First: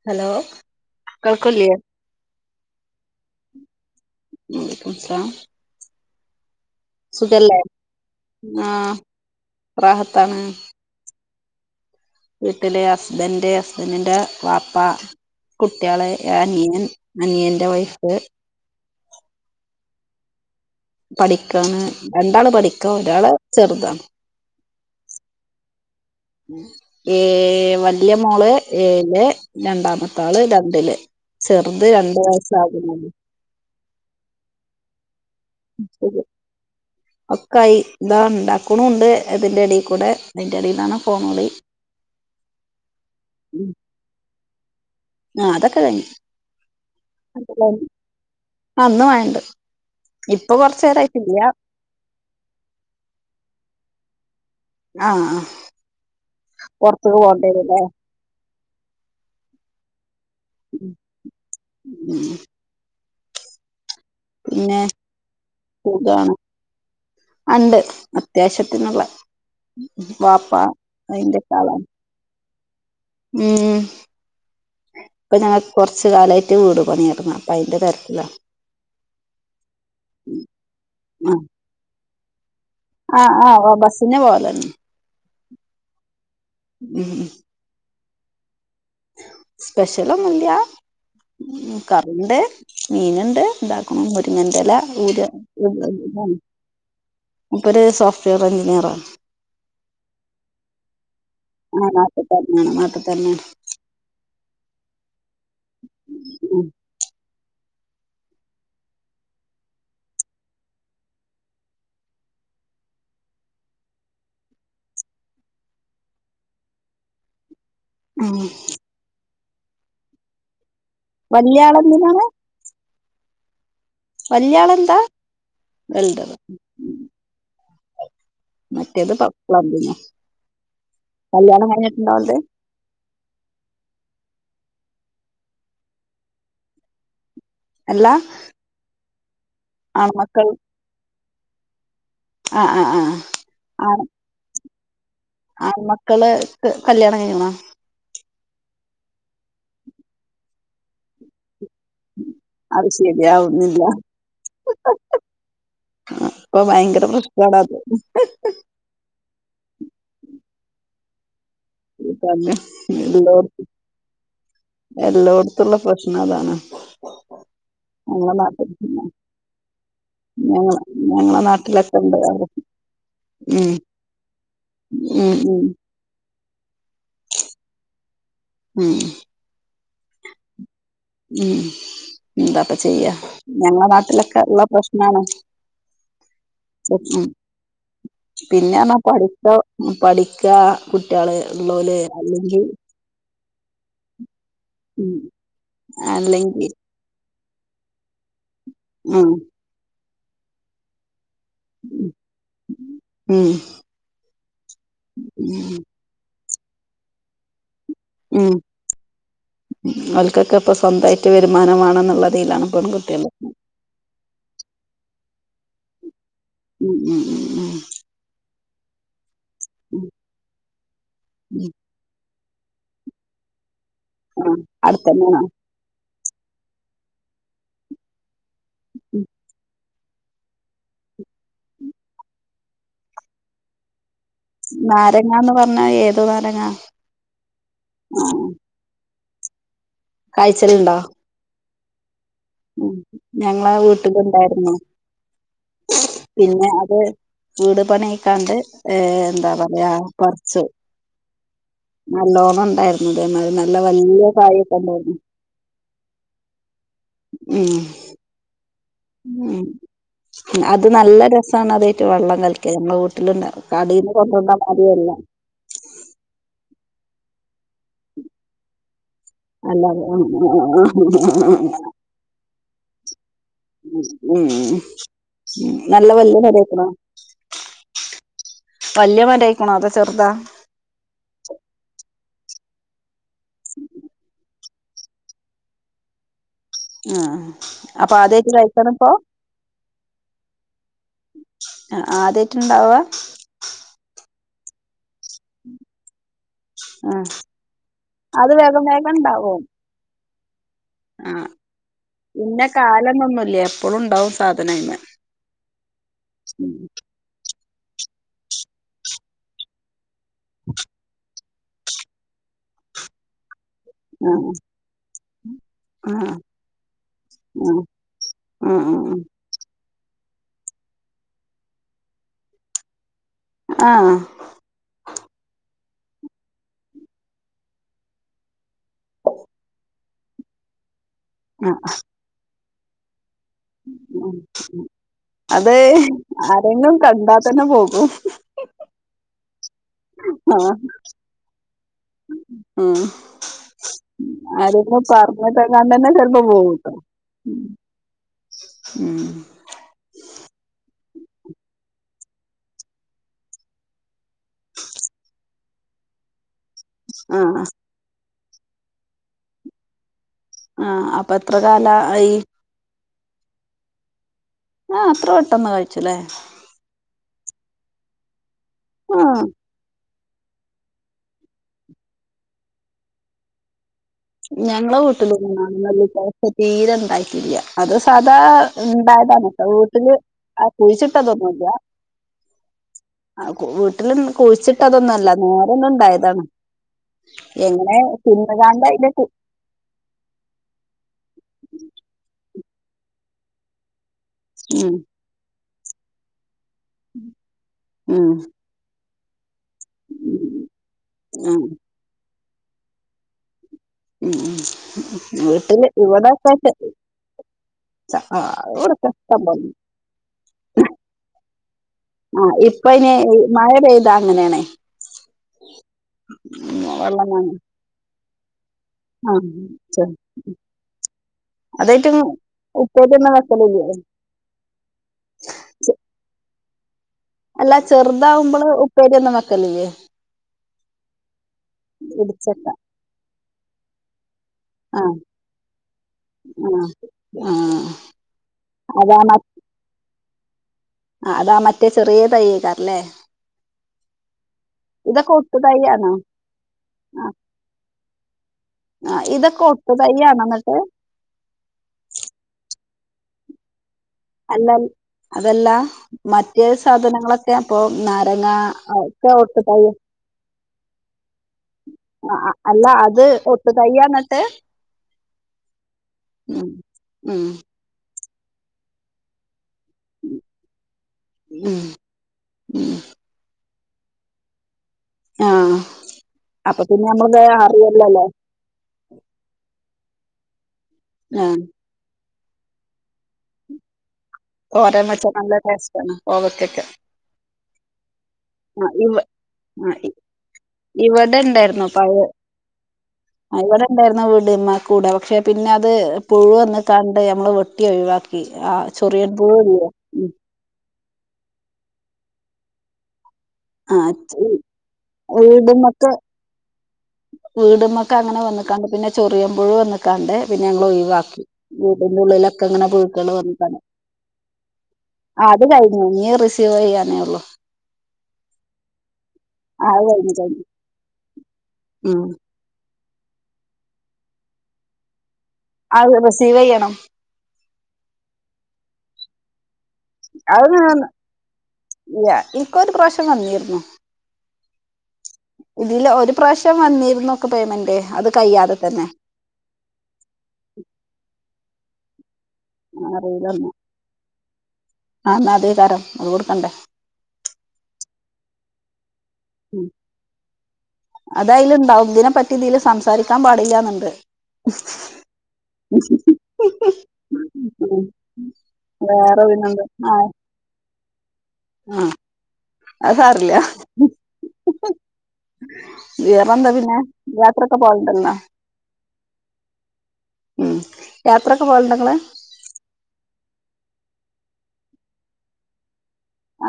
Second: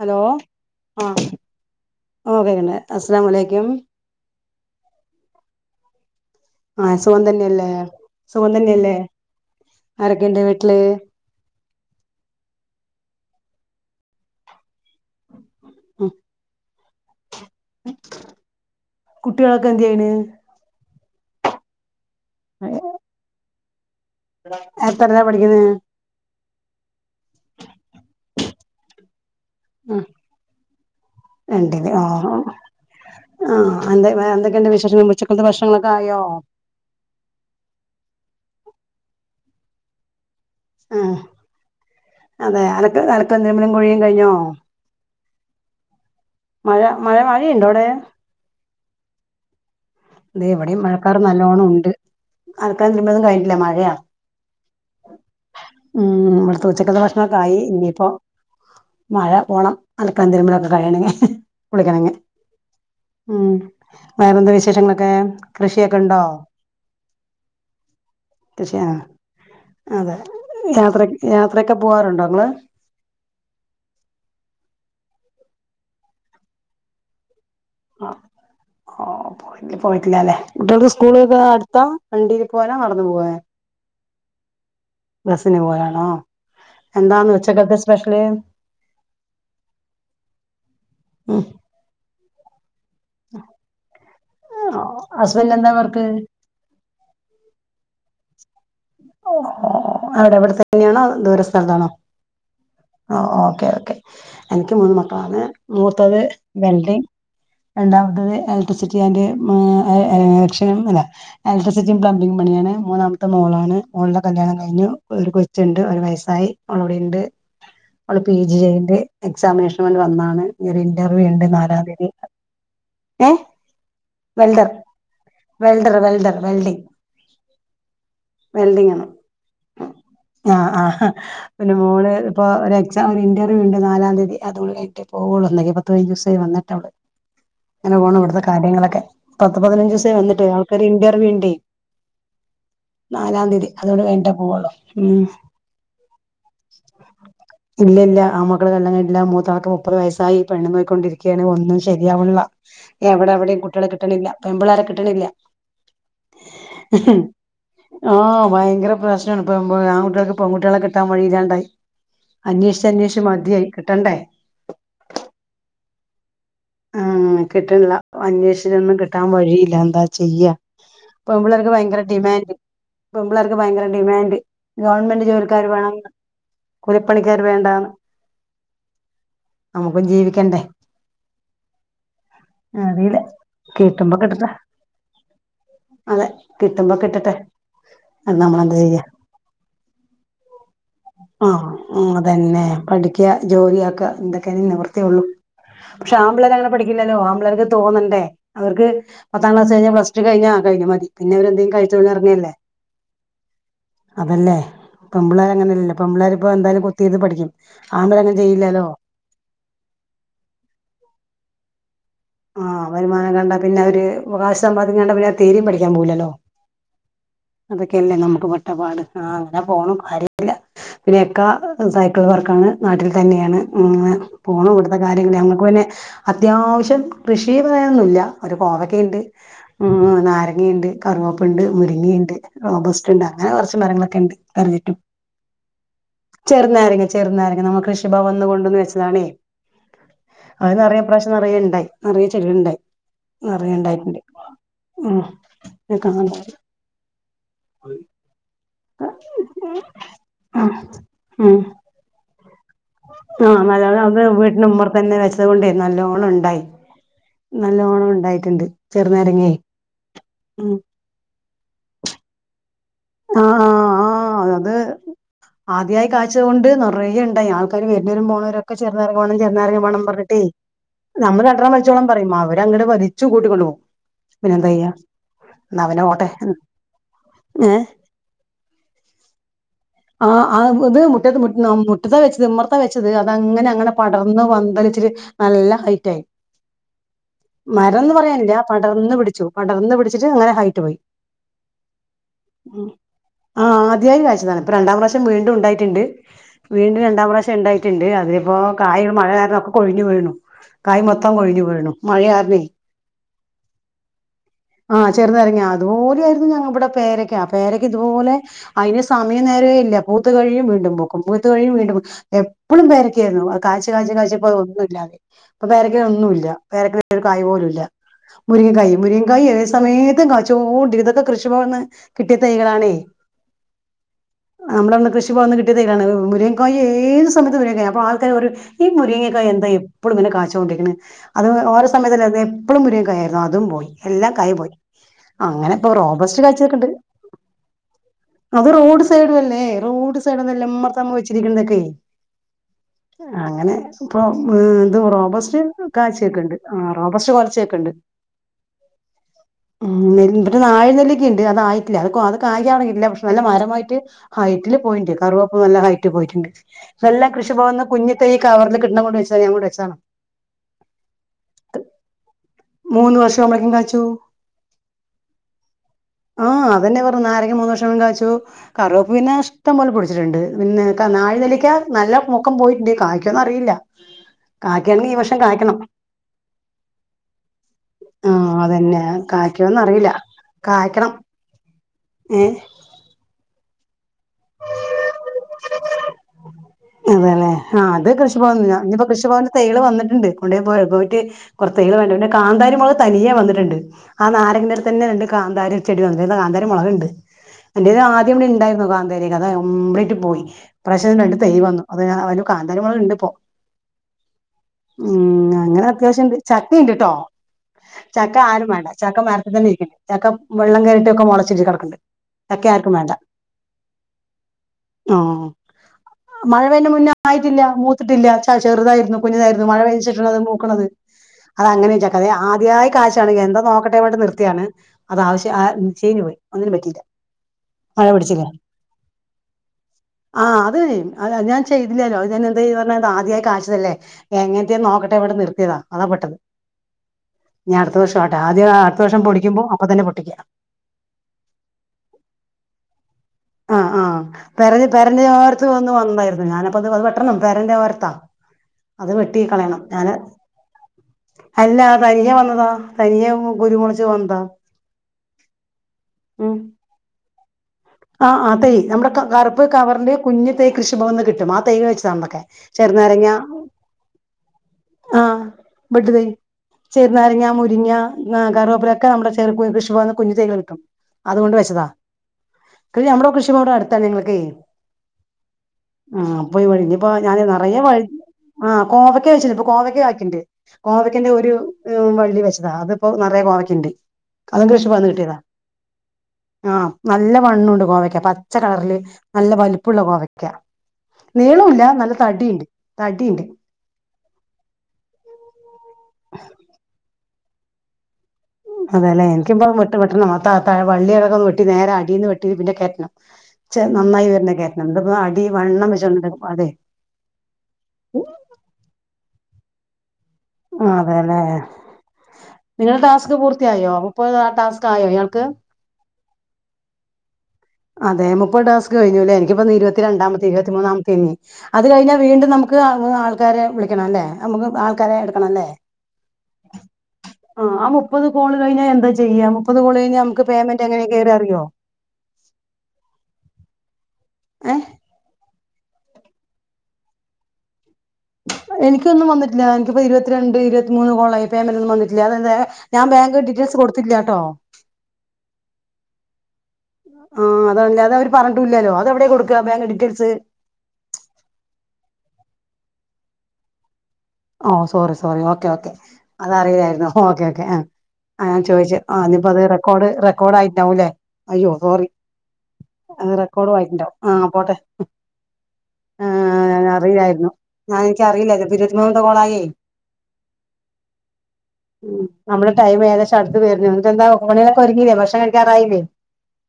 Hello ആഹ് കേൾക്കൂല്ലേ ഓഹ് കേക്ക്ണ്ട്. അസ്സലാമു അലൈക്ക്യും. [inaudible] ലൈകുമുസലാം ആഹ് സുഖം തന്നെയല്ലേ സുഖം തന്നെയല്ലേ, ആഹ് റാഹത്താണ് ആരൊക്കെയ്ണ്ട്‌ വീട്ടില്? വീട്ടില് ഹസ്ബന്റ് ഹസ്ബന്റിന്റെ വാപ്പ കുട്ടിയള് ഉം അനിയനൻ അനിയന്റെ വൈഫ് കുട്ടികളൊക്കെ എന്ത് ചെയ്യണ് പഠിക്കാണ് രണ്ടാള് പഠിക്ക ഒരാള് ചെറുതാണ് എത്രലാ പഠിക്കുന്നത് [inaudible] ഏയ് വല്യ മോള് ഏഴില് ഉം രണ്ടാമത്തെ ആള് രണ്ടില് ചെറുത് രണ്ടില് രണ്ട് ആഹ് വയസ്സ് ആകുന്നൊള്ളൂ ആഹ് എഹ് എന്തൊക്കെണ്ട് വിശേഷങ്ങള് ഉച്ചക്കളത്തെ ഭക്ഷണങ്ങളൊക്കെ ആയോ? ഒക്കായി ഇതാ ഉണ്ടാക്കണൂണ്ട് അതിന്റെ എടേക്കൂടെ ഇതിന്റെ എടെന്നാണ് ആഹ് ഫോൺ വിളി അതെ അലക്ക് അലക്കലും തിരുമ്മലും കുളിയും കഴിഞ്ഞോ ആഹ് അതൊക്കെ കഴിഞ്ഞു മഴ മഴ മഴയുണ്ടോ അവിടെ ആഹ് ഇന്ന് മഴണ്ട് ഇതെ ഇപ്പൊ ഇവിടെയും മഴക്കാറ് കൊറച്ചേരായിട്ടില്ല നല്ലോണ്ണം ഉണ്ട് അലക്കലും തിരുമ്പലും കഴിഞ്ഞിട്ടില്ല മഴയാ ആഹ് ഉം ഇവടുത്തെ ഉച്ചക്കത്തെ പൊറത്ത്ക്ക് ഭക്ഷണൊക്കെ പോകേണ്ടി ആയി വരുംല്ലേ ഇനിയിപ്പോ മഴ പോണം അലക്കലും തിരുമ്പലും ഒക്കെ ഉം കഴിയണെങ്കി കുളിക്കണെങ്കി ഉം ഉം വേറെന്ത പിന്നെ വിശേഷങ്ങളൊക്കെ കൃഷിയൊക്കെ ഉണ്ടോ സുഖാണ് അണ്ട് കൃഷിയാ അത്യാവശ്യത്തിനുള്ള അതെ വാപ്പ യാത്ര അയിന്റെക്കെ യാത്രയൊക്കെ ആളാണ്‌ പോവാറുണ്ടോ നിങ്ങള് ഏഹ് ഇപ്പ ഞങ്ങക്ക് കൊറച്ച് കാലായിട്ട് വീട് പണിയാരുന്നു അപ്പ അയ്ന്റെ ആഹ് ഓഹ് പോയി പോയിട്ടില്ലല്ലേ കുട്ടികൾക്ക് സ്കൂൾപ്പൊ അടുത്താ വണ്ടീ പോല നടന്ന് പോവെ ആഹ് ആഹ് ആഹ് ബസ്സിന് പോവലാണ് ബസിന് പോവാണോ ഉം എന്താണ് ഉച്ചക്കക്ക് സ്പെഷ്യല് സ്പെഷ്യലൊന്നൂല്ല ഉം കറിയുണ്ട് മീന്ണ്ട് ഇണ്ടാക്കും മുരിങ്ങന്റെല ഹസ്ബൻഡ് എന്താ വർക്ക് [unintelligible] മൂപ്പര് സോഫ്‌റ്റ് വെയർ എഞ്ചിനീയർ ആണ് ഓഹ് അടെ ഇവിടെ തന്നെയാണോ ദൂര സ്ഥലത്താണോ ആഹ് നാട്ടി തന്നെയാണ് നാട്ടി ആഹ് തന്നെയാണ് ഓക്കേ ഓക്കേ എനിക്ക് മൂന്ന് മക്കളാണ് മൂത്തത് ഉം വെൽഡിംഗ് രണ്ടാമത്തത് ഇലക്ട്രിസിറ്റി ആൻഡ്‌ [unintelligible] അല്ല ഇലക്ട്രിസിറ്റി പ്ലംബിങ് പണിയാണ് മൂന്നാമത്തെ മോളാണ് ണ് ഓൾടെ കല്യാണം കഴിഞ്ഞു ഒരു കൊച്ചുണ്ട് ഒരു വയസായി അവളവിടെണ്ട് ഓള് പി ഉം ജി ചെയ്യ്ണ്ട് എക്സാമിനേഷനു വേണ്ടി വന്നാണ് ഇനി ഒരു ഇന്റർവ്യൂ ഉണ്ട് നാലാം തീയതി വല്ല്യാളെന്തിനാണ് ഏഹ് വെൽഡർ വല്ല്യാളെന്താ വെൽഡർ വെൽഡർ വെൽഡിങ് വെൽഡിങ്ങാണ് മറ്റേത് പ പ്ലംബിങ്ങാ ആഹ് ആഹ് കല്യാണം അപ്പെന്റെ കഴിഞ്ഞിട്ടുണ്ടോ മോള് ഓൾത് ഇപ്പൊ ഒരെ എക്സാം ഒരു ഇന്റർവ്യൂണ്ട് നാലാം തീയതി അതൂടെ കഴിഞ്ഞിട്ടേ പോകൊള്ളൂ ഇന്നേക്ക് പത്ത് പതിനഞ്ചു ദിവസായി വന്നിട്ട് അവള് അങ്ങനെ അല്ല പോണു ഇവിടുത്തെ കാര്യങ്ങളൊക്കെ പത്ത് പതിനഞ്ച് ദിവസായി വന്നിട്ട് ആൺമക്കൾ അവൾക്കൊരു ഇന്റർവ്യൂ ഉണ്ടെയ് ആഹ് ആഹ് ആഹ് നാലാം തീയതി അതോടെ കഴിഞ്ഞിട്ടാ പോവുള്ളൂ ഉം ആൺ മക്കള് കല്യാണം കഴിഞ്ക്ക്ണോ ഇല്ല ഇല്ല ആഹ് മക്കള് കല്യാണം കഴിഞ്ഞിട്ടില്ല മൂത്താൾക്ക് മുപ്പത് വയസ്സായി പെണ്ണു നോക്കി കൊണ്ടിരി ക്കാണ് ഒന്നും ശരിയാവണില്ല അത് എവിടെ എവിടെയും ശരിയാവുന്നില്ല കുട്ടികളെ കിട്ടണില്ല പെമ്പിള്ളാരെ കിട്ടണില്ല ആഹ് ഇപ്പ ഭയങ്കര പ്രശ് ആഹ് ഭയങ്കര പ്രശ്നാണ് ഇപ്പ ആൺകുട്ടികൾക്ക് പെൺകുട്ടികളെ കിട്ടാൻ വഴി ഇല്ലാണ്ടായി തന്നെ അന്വേഷിച്ച് അന്വേഷിച്ച് എല്ലോട് മതിയായി കിട്ടണ്ടേ എല്ലോട്ത്തുള്ള പ്രശ്ന അതാണ് ആഹ് നോക്കീട്ടില്ല ഞങ്ങളെ നാട്ടിൽ അന്വേഷിച്ച്ട്ടോന്നും കിട്ടാൻ വഴിയില്ല എന്താ ചെയ്യ ഞങ്ങളെ ഞങ്ങളെ [unintelligible] നാട്ടിലൊക്കെ ഭയങ്കര ഉണ്ട് അത് ഡിമാൻഡ് പെൺപിള്ളേർക്ക് ഉം ഭയങ്കര ഡിമാൻഡ് ഗവൺമെന്റ് ഉം ഉം ജോലിക്കാർ വേണം കുലിപ്പണിക്കാര വേണ്ടാ ഉം നമുക്കും ജീവിക്കണ്ടേ ഉം ഉം എന്താപ്പ ചെയ്യാ അറിയില്ല ഞങ്ങളെ കിട്ടുമ്പോ നാട്ടിലൊക്കെ കിട്ടട്ടെ ഇള്ള പ്രശ്നാണ് അതെ കിട്ടുമ്പോ കിട്ടട്ടെ അത് നമ്മളെന്താ പിന്നെറ്ഞ്ഞാ ചെയ്യാ പഠ്ത്തം പഠിക്കാ കുട്ട്യേള് ഇള്ളോല് അല്ലെങ്കി ക്ക്യാ ജോലിയാക്ക ഇതെക്കെ ഇനി ഉം നിവൃത്തിയൊള്ളൂ പക്ഷേ ആ അല്ലെങ്കി പിക്കില്ലല്ലോ ആമ്പിള്ളാർക്ക് തോന്നണ്ടേ അവർക്ക് ഉം പത്താം ക്ലാസ് കഴിഞ്ഞ പ്ലസ് ടു കഴിഞ്ഞാ കഴിഞ്ഞു മതി പിന്നെ അവരെന്തെങ്കി കഴിച്ച ഉടനെ എറങ്ങയല്ലേ ഉം അതല്ലേ ഉം പെമ്പിള്ളേരാങ്ങനല്ലല്ലോ പെമ്പിള്ളേരിപ്പൊ എന്തായാലും കുത്തിയിരുന്ന് പഠിക്കും ആമ്പിള്ളാരങ്ങനെ ഉം ചെയ്യില്ലല്ലോ ഓൽക്കൊക്കെ ഇപ്പൊ സ്വന്തായിട്ട് വര്മാനം മാണെന്ന്ള്ളെ ആഹ് വരുമാനം കണ്ടാ പിന്നവര് കാശ് സമ്പാദിക്ക്ണ കണ്ടാ പിന്നത് തീരിം പഠിക്കാൻ പോവൂലല്ലോ ഉം ഉം ഉം ഉം ല്ലേ നമുക്ക് പെട്ടപ്പാട് ആഹ് അങ്ങനെ പോണു ഉം കാര്യല്ല പിന്നെക്കാ ഉം ഉം സ [unintelligible] വർക്കാണ് നാട്ടില് തന്നെയാണ് മ്മ് ഇങ്ങനെ ആഹ് പോണ് ഇവിട്ത്തെ കാര്യങ്ങള് അടുത്തന്നെയാണോ ഞങ്ങക്ക് പിന്നെ അത്യാവശ്യം കൃഷിന്ന് പറയാനൊന്നുല്ല ഒരു കോവക്കയിണ്ട് ഉം ഉം നാരങ്ങയിണ്ട് കറിവോപ്പ്ണ്ട് മുരിങ്ങയിണ്ട് റോബസ്റ്റ്ണ്ട് അങ്ങനെ കൊറച്ച് മരങ്ങളൊക്കെണ്ട് അറിഞ്ഞിട്ടും നാരങ്ങാന്ന് പറഞ്ഞാ ഏത് നാരങ്ങ ചെറ്നാരങ്ങ ചെറ്നാരങ്ങ നമ്മ കൃഷി ആഹ് ഭവന്ന് കൊണ്ടന്ന് വെച്ചതാണേ അത് കായ്ച്ചലുണ്ടോ നെറേയേ ഈ പ്രവിശം നെറേയെ ഇണ്ടായി നെറയെ ചകിള്ണ്ടായി ഉം ഞങ്ങളെ നെറയെണ്ടായിട്ട്ണ്ട് വീട്ടിലുണ്ടായിരുന്നു ഉം പിന്നെ അത് വീട് പണ്യായിക്കാണ്ട് ഏ എന്താ പറയാ പറ്ച്ച് ഉം നല്ലോണം ഇണ്ടായിരുന്നു ഇതേമാതിരി നല്ല വല്ല്യ കായിക്കെണ്ടാര്ന്നു അത്കൊണ്ടേ നല്ലോണണ്ടായി ഉം നല്ലോണം ഉണ്ടായിട്ട്ണ്ട് ചെറ്നാരങ്ങെ ഉം ഉം അത് നല്ല രസാണ് അതേറ്റ് വെള്ളം കലക്ക്യാ ഞങ്ങളെ വീട്ടില്ണ്ടാ ആഹ് ആഹ് കടെന്ന് ആഹ് കൊണ്ടന്ന അത് മാതിരിയല്ല ആദ്യായി കായ്ച്ചത് കൊണ്ട് നെറയെണ്ടായി ആള്ക്കാര് വര്ന്നോരും പോണോരോ ക്കെ ചെറ്നാരങ്ങ വാണം ചെറ്നാരങ്ങ അല്ലാതെ വാണം ഉം പറഞ്ഞ്ട്ടെ നമ്മള് ഉം രണ്ടെണ്ണം വലിച്ചോളാ പറയും അവരങ്ങട്ട് വലിച്ച് കൂട്ടി കോണ്ട് പോകും ഉം ഉം പിന്നെന്താ ചെയ്യാ എന്നാ പിന്നെ നല്ല പോട്ടെ വല്യ [unintelligible] ഏഹ് വല്ല്യ വെരായിക്ക്ണോ അതോ ചെറുതാ ആഹ് ആഹ് അത് മുറ്റത്ത് മു മുറ്റത്താ വെച്ചത് ഉമ്മർത്താ വെച്ചത് അതങ്ങനങ്ങനെ പടർന്ന് പന്തലിച്ചിട്ട് നല്ല ഹൈറ്റായി ആഹ് മരംന്ന് അപ്പൊ ആദ്യായിട്ട് പറയാനില്ല കഴിക്കണിപ്പോ പടർന്ന് പിടിച്ചു പടർന്ന് പിടിച്ചിട്ട് അങ്ങനെ ഹൈറ്റ് പോയി ആഹ് ഉം ആദ്യായിറ്റ്ണ്ടാവ ആഹ് ആദ്യായിട്ട് കാഴ്ച്ചതാണ് ഇപ്പൊ രണ്ടാം പ്രാവശ്യം വീണ്ടുണ്ടായിറ്റ്ണ്ട് വീണ്ടും ആഹ് രണ്ടാം പ്രാവശ്യം ഇണ്ടായിട്ട്ണ്ട് അത് അതിപ്പോ വേഗം കായ വേഗം മഴ ഇണ്ടാവും കാരണോക്കെ കൊഴിഞ്ഞ് വീണു കായി മൊത്തം ആഹ് കൊഴിഞ്ഞ് വീണു മഴ കാരണെ ഇന്ന കാലംന്നൊന്നുല്ല എപ്പളും ഉണ്ടാവും സാധനം അയിമ്മെ ആഹ് ചേറ്നാരങ്ങാ അതുപോലായിരുന്നു ഞങ്ങ ഇവടെ പേരക്ക പേരക്ക ഇതുപോലെ അയിന് സമയം നേരോ ഇല്ല പൂത് കഴിയും വീണ്ടും പൂക്കും പൂത്ത് കഴിയും വീണ്ടും പൂ എ പ്പളും പേരക്കെയായിരുന്നു അത് കായിച്ച് കായ്ച്ച് കായ്ച്ചിപ്പോ ആഹ് ഒന്നുല്ലാതെയായി ഇപ്പൊ ആഹ് പേരക്കയൊന്നുല്ല പേരക്ക [inaudible] ഒരു കായി ആഹ് പോലുംല്ല മുരിങ്ങക്കായി ആഹ് മുരിങ്ങക്കായി ഏത് സമയേത്തും കയ്ച്ചോ ച്ചോണ്ടിരുന്ന് ഇതൊക്കെ കൃഷി ഭവൻന്ന് കിട്ടിയ തൈകളാണേ ആഹ് നമ്മളന്ന് കൃഷിഭവൻന്ന് കിട്ടിയ തൈകളാണ് മുരിങ്ങകായി ഏത് സമയത്തും മുരിങ്ങക്കായ്യാ അപ്പോ ആള്ക്കാര് പറിം ഈ മുരിങ്ങക്കായ എന്താ എപ്പളും ഇങ്ങനെ കായ്ച്ചോണ്ടിരിക്ക്ണെ അത് ആഹ് ഓരോ സമയത്തല്ല അതെ പ്പളും മുരിങ്ങക്കായായിരുന്നു അതും പോയി എല്ലാം കായ് പോയി അത് അങ്ങനെ ഇപ്പൊ റോബസ്റ്റ് കായ്ച്ചതൊക്കെണ്ട് ആരെങ്കിലും കണ്ടാ തന്നെ പോകും അത് റോഡ് സൈഡു അല്ലേ റോഡ് സൈഡോന്നല്ല ആഹ് ഇമ്മറ്ത്താ നമ്മ വെച്ചിരിക്ക്ണതൊക്കെ ഉം അങ്ങനെ ഇപ്പൊ ഇത് ആരെങ്കിലും റോബസ്റ്റ് പറഞ്ഞിട്ടെങ്ങാണ്ട് തന്നെ ചെലപ്പോ കാഴ്ച്ച്ക്ക്ണ്ട് പോവുട്ടോ റോബസ്റ്റ് കൊലച്ച് ക്ക്ണ്ട് ഉം ഉം ഇവിടെ നാഴി നെല്ലിക്കണ്ട് അത് ആയി അ അത് കായികയാണല്ല പക്ഷെ നല്ല മരമായിട്ട് ഹൈറ്റില് പോയിണ്ട് കറവപ്പം നല്ല ഹൈറ്റിൽ പോയിട്ടുണ്ട് എല്ലാം ആഹ് കൃഷിഭവനിന്ന് കുഞ്ഞി തൈ കവറിൽ കിട്ടണെ കൊണ്ട് വെച്ചാ മതി ഞാൻ കൊണ്ട് വെച്ചാണ് ആ അപ്പൊ എത്ര കാലായി മൂന്ന് വർഷാവുമ്പോഴേക്കും കായ്ക്കും ആ അത്ര പെട്ടെന്ന് കഴിച്ച്ല്ലേ ആഹ് അതന്നെ പറഞ്ഞേ നാരങ്ങ മൂന്ന് പ്രാശ്യം കായിച്ചു കറിവേപ്പ് പിന്നെ ആഹ് ഇഷ്ടം പോലെ ണ്ട് പിന്നെ നാഴി നെല്ലിക്ക നല്ല മുക്കം പോയിട്ടുണ്ട് കായ്ക്കോന്ന് അറിയില്ല ഞങ്ങളെ കായ്ക്കയാണെങ്കിൽ ഈ വർഷം കായ്ക്കണം വീട്ടിലൊന്നുല്ല തീരെ ഉണ്ടാക്കില്ല അത് സാദാ ഉണ്ടായതാണ് പറ്റോഅറിയില്ല ആ കുഴിച്ചിട്ടതൊന്നുല്ല ഏ ആ വിട്ട്ൽ കുഴിച്ചിട്ടതൊന്നു അല്ല നേരൊന്നുണ്ടായതാണ് എങ്ങനെ തിന്നുകാണ്ട് ഐന്റെ- പക്ഷേ തേള് വന്നിട്ടുണ്ട് കൊണ്ട പോ പോയിട്ട് കുറെ തേള് വേണ്ടേ പിന്നെ കാന്താരി മുളക് തനിയെ വന്നിട്ടുണ്ട് ആ ഉം നാരങ്ങന്റെട്തന്നെണ്ട് കാന്താരി ചെടി വന്നിരുന്നു കാന്താരി മുളകുണ്ട് എന്റെത് ഉം ആദ്യം ഇവിടെ ഉണ്ടായിരുന്നു കാന്താ അതെ കംപ്ലീറ്റ് പോയി പ്രശനം രണ്ട് തൈയ് ഉം വന്നു അത് കാന്താരി മുളക്ണ്ട് പോ ഉം ഉം അങ്ങനെ വീട്ടില് അത്യാവശ്യണ്ട് ഇവിടെക്കെ ചക്കിണ്ട്ട്ടോ ചക്ക ആരും വേണ്ട ഇവിടൊക്കെ ചക്ക ഇഷ്ടം മരത്തി പോലെ തന്നെ ഇരിക്കണ്ട് ചക്ക വെള്ളം കയറിട്ടൊക്കെ മുളച്ച് കടക്ക്ണ്ട് ആ ഇപ്പൈന് മഴ പെയ്താ അങ്ങനെയാണേ ആ മഴ പെയ്യു ന്നേന്റെ മുന്നേ വെള്ളം കാണും ആയിട്ടില്ല മൂത്തിട്ടില്ല ചെറുതായി ആ കുഞ്ഞതായിരുന്നു മഴ പെയ്ത ശേഷാണ് അത് മൂക്കണത് അത് അങ്ങനെ അതായിട്ട് ഒരുചക്ക അതെ ആദ്യായി കായ്ചാണ് ഉപ്പേരിയൊന്നും എന്താ വെക്കലില്ലേ നോക്കട്ടെ പറഞ്ഞിട്ട് നിർത്തിയാണ് അത് ആവശ്യ ആ ചെ- ചീഞ്ഞു പോയി ഒന്നിനും പറ്റില്ല അല്ല ചെറുതാവുമ്പോള് ഉപ്പേരിയൊന്നും വെക്കലില്ലേ ആ അത് ഞാൻ ചെയ്തില്ലല്ലോ ഞാൻ അത് ഇടിച്ചക്ക ചെയതു പറഞ്ഞത് ആദ്യായി കായ്ചതല്ലേ എങ്ങനെ ആ നോക്കട്ടെ ഇവിടെ നിർത്തിയതാ അതാ പെട്ടത് ആ ആ ഞി അടുത്ത വർഷാവട്ടെ ആദ്യം അടുത്ത അതാ വർഷം മ പൊട്ടിക്കുമ്പോ അപ്പൊ തന്നെ പൊട്ടിക്കാം ആ അതാ മറ്റേ ചെറ്യേ തയ്യെയ്ക്കാരല്ലേ ആ ആ പെര പെരന്റെ ഒട്ടു ഓരത്ത് വന്ന് തൈയാണോ വന്നതായിരുന്നു ഞാനപ്പത്ത് ആ പെട്ടണം ഓരത്താ അത് ആ വെട്ടി ഇതൊക്കെ കളയണം ഒട്ടു ഞാന് തൈയാണോ എന്നിട്ട് അല്ല തനിയെ വന്നതോ തനിയെ കുരുമുള അല്ല അതല്ല ഉം മറ്റേ സാധനങ്ങളൊക്കെ അപ്പൊ ആ നാരങ്ങ അതേ നമ്മുടെ ഒക്കെ ഒട്ടു കറുപ്പ് തൈ കവറിൽ കുഞ്ഞ് തൈയ് കൃഷിഭവനിന്ന് കിട്ടും ആ തൈ വെച്ചാ മതി ആ അല്ല അത് ഒട്ടു തയ്യാണത് ആ ബഡ് തൈ ഉം ചേറുനാരങ്ങ മുരിങ്ങ ആ കറിവേപ്പിലൊക്കെ നമ്മുടെ ചെറു കൃഷിഭവനിന്ന് കുഞ്ഞു തൈയ്കൾ കിട്ടും അതുകൊണ്ട് ഉം വെച്ചതാ ഉം ക നമ്മുടെ കൃഷിഭവനിവിടടുത്താ ഞങ്ങക്കേയ് ആ ആ അപ്പോ അപ്പൊ വഴി ഞി പിന്നെ ഇപ്പൊ നമ്മളത് ഞാന് നിറയെ വഴി അറിയല്ലല്ലോ ആ കോവക്ക വച്ചു ഇപ്പൊ കോവക്ക കായ്ക്കിണ്ട് കോവക്കന്റെ ആ ഒരു വള്ളി വെച്ചതാ അതിപ്പോ നിറയെ കോവയ്ക്കണ്ട് തോരൻ വെച്ചാ നല്ല ടേസ്റ്റാണ് ആ കോവക്കൊക്കെ നല്ല വണ്ണണ്ണുണ്ട് കോവക്ക പച്ച കളറില് ഇവ നല്ല ആ വലുപ്പുള്ള ഇ- കോവക്ക ഇവിടെ നീളല്ല ഉണ്ടായിരുന്നു നല്ല പഴയ തടിയുണ്ട് തടിയുണ്ട് ആ, ഇവിടെ ഉണ്ടായിരുന്നു വീടമ്മ കൂടെ പക്ഷെ പിന്നെ അത് പുഴുവ ഒന്ന് കണ്ട് നമ്മള് വെട്ടി ഒഴിവാക്കി ആ ചെറിയൻ പൂ വില്ലേ ഉ തത്ത വള്ളിയിളക്ക ഒന്ന് വെട്ടി നേരെ അടിൽ നിന്ന് വെട്ടി പിന്നെ കെറ്റണം ച ആ നന്നായി വരുന്ന ചെ- കേറ്റണം എന്ത അടി വണ്ണം വെച്ചോണ്ടി അതെ വീടമ്മൊക്കെ അങ്ങനെ വന്നക്കാണ്ട് പിന്നെ ചെറിയ പുഴു വന്നക്കാണ്ട് പിന്നെ ഞങ്ങള് അതെല്ലേ ഒയിവാക്കി, വീട്ടിന്റെ ഉള്ളിലൊക്കെ ഇങ്ങനെ നിങ്ങളെ പുഴുക്കള് ടാസ്ക് വന്നതാണ്. പൂർത്തിയായോ മുപ്പത് ടാസ്ക് ആയോ ഇയാൾക്ക് ആഹ് അത് കഴിഞ്ഞു, ഇനി റിസീവ് ചെയ്യാനേ ഒള്ളൂ. അതെ മുപ്പത് ടാസ്ക് കഴിഞ്ഞു ഇല്ലേ? എനിക്കിപ്പം ആ ഇരുപത്തി അത് കഴിഞ്ഞു രണ്ടാമത്തെ കഴിഞ്ഞു ഇരുപത്തി മൂന്നാമത്തെയാ ഇനി, അത് കഴിഞ്ഞാ ഉം. വീണ്ടും നമ് മുക്ക് ആൾക്കാരെ വിളിക്കണം അല്ലേ? നമുക്ക് ആൾക്കാരെ എടുക്കണംല്ലേ? [unintelligible] റിസീവ് ചെയ്യണം. ആഹ് മുപ്പത് കോള് കഴിഞ്ഞാ എന്താ ചെയ്യാ? മുപ്പത് കോള് കഴിഞ്ഞാ നമുക്ക് പേയ്മെന്റ് അത് എങ്ങനാ കേറുകാ അറിയോ? ഇല്ല ഇനിക്കൊരു പ്രാവശ്യം വന്നിരുന്നു. ങ്ഹേ ഇതില് ഒരു പ്രാവശ്യം വന്നിരുന്നു ക്ക് പേയ്മെന്റ് അത് കഴിയാതെ തന്നെ എനിക്കൊന്നും വന്നിട്ടില്ല എനിക്ക് ഇപ്പൊ ഇരുപത്തിരണ്ട് ഇരുപത്തി മൂന്ന് കോളായി, പേയ്‌മെന്റ് ഒന്നും വന്നിട്ടില്ല അതെന്തേ? ഞാൻ ബാങ്ക് അറിയില്ലന്ന് ഡീറ്റെയിൽസ് കൊടുത്തില്ല്യാ ട്ടൊ. ആ എന്നാ അതേ കാരം അത് കൊടുക്കണ്ടേ ആഹ് അതല്ലാതെ അവര് പറഞ്ഞിട്ടും ഇല്ലല്ലോ, അതെവിടെയാ കൊടുക്കുക ഉം ബാങ്ക് ഡീറ്റെയിൽസ് അത് അയിലുണ്ടാവും, ഇതിനെ പറ്റി ഇതില് സംസാരിക്കാൻ പാടില്ലാന്നുണ്ട്. ഓഹ് സോറി സോറി ഓക്കെ ഓക്കെ അതറിയല്ലായിരുന്നു, ഓക്കേ ഓക്കേ ആഹ് ഉം ഞാൻ ചോയിച്ചു ആഹ് വേറെ ഇനിപ്പോ അത് പിന്നെന്താ റെക്കോർഡ് ആ റെക്കോർഡ് ആയിട്ട് ഉണ്ടാവും ല്ലേ അയ്യോ സോറി ആ അത് ആഹ് സാറില്ല റെക്കോഡും ആയിട്ടുണ്ടാവും, ആഹ് പോട്ടെ. വേറെന്താ ആഹ് പിന്നെ അറില്ലായിരുന്നു യാത്രൊക്കെ എനിക്ക് പോകലുണ്ടല്ലോ അറിയില്ല ഉം യാത്രൊക്കെ പോകലുണ്ടോ ഇങ്ങള് [unintelligible] [unintelligible] നമ്മുടെ ടൈം ഏകദേശം അടുത്ത് വരുന്നു, എന്നിട്ടെന്താ ഊണുകളൊക്കെ ഒരുങ്ങില്ലേ ഭക്ഷണം കഴിക്കാറായില്ലേ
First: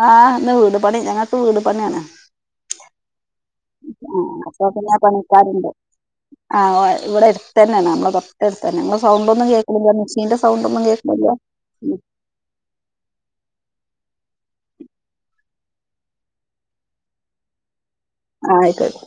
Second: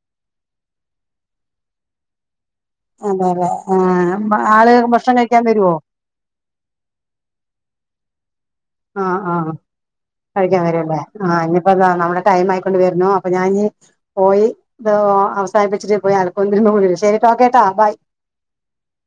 ആഹ് ഇന്ന് വീട് പണി ഞങ്ങക്ക് വീട് പണിയാണ്. അതെ അല്ലേ ആ ആഹ് ആള് ഭക്ഷണം കഴിക്കാൻ വരുവോ? ആഹ് ഇവിടെ എടുത്ത് തന്നെയാണ്‌ നമ്മളെ തൊട് ടടുത്ത് തന്നെ, നിങ്ങള് ആ സൗണ്ട് ആ ആ ഒന്നും കേൾക്കണില്ലോ മിക്സീന്റെ കഴിക്കാൻ സൗണ്ട് ഒന്നും വരുംല്ലേ കേൾക്കണില്ല ആഹ് ഇനിയിപ്പോ ദാ നമ്മുടെ ടൈം ആയിക്കൊണ്ട് വരുന്നു അപ്പൊ ഞാൻ ഇനി പോയി ഇത് അവസാനിപ്പിച്ചിട്ട് പോയി [unintelligible] ശരിട്ടോ ഓക്കെട്ടോ ബൈ. ആയിക്കോട്ടേ.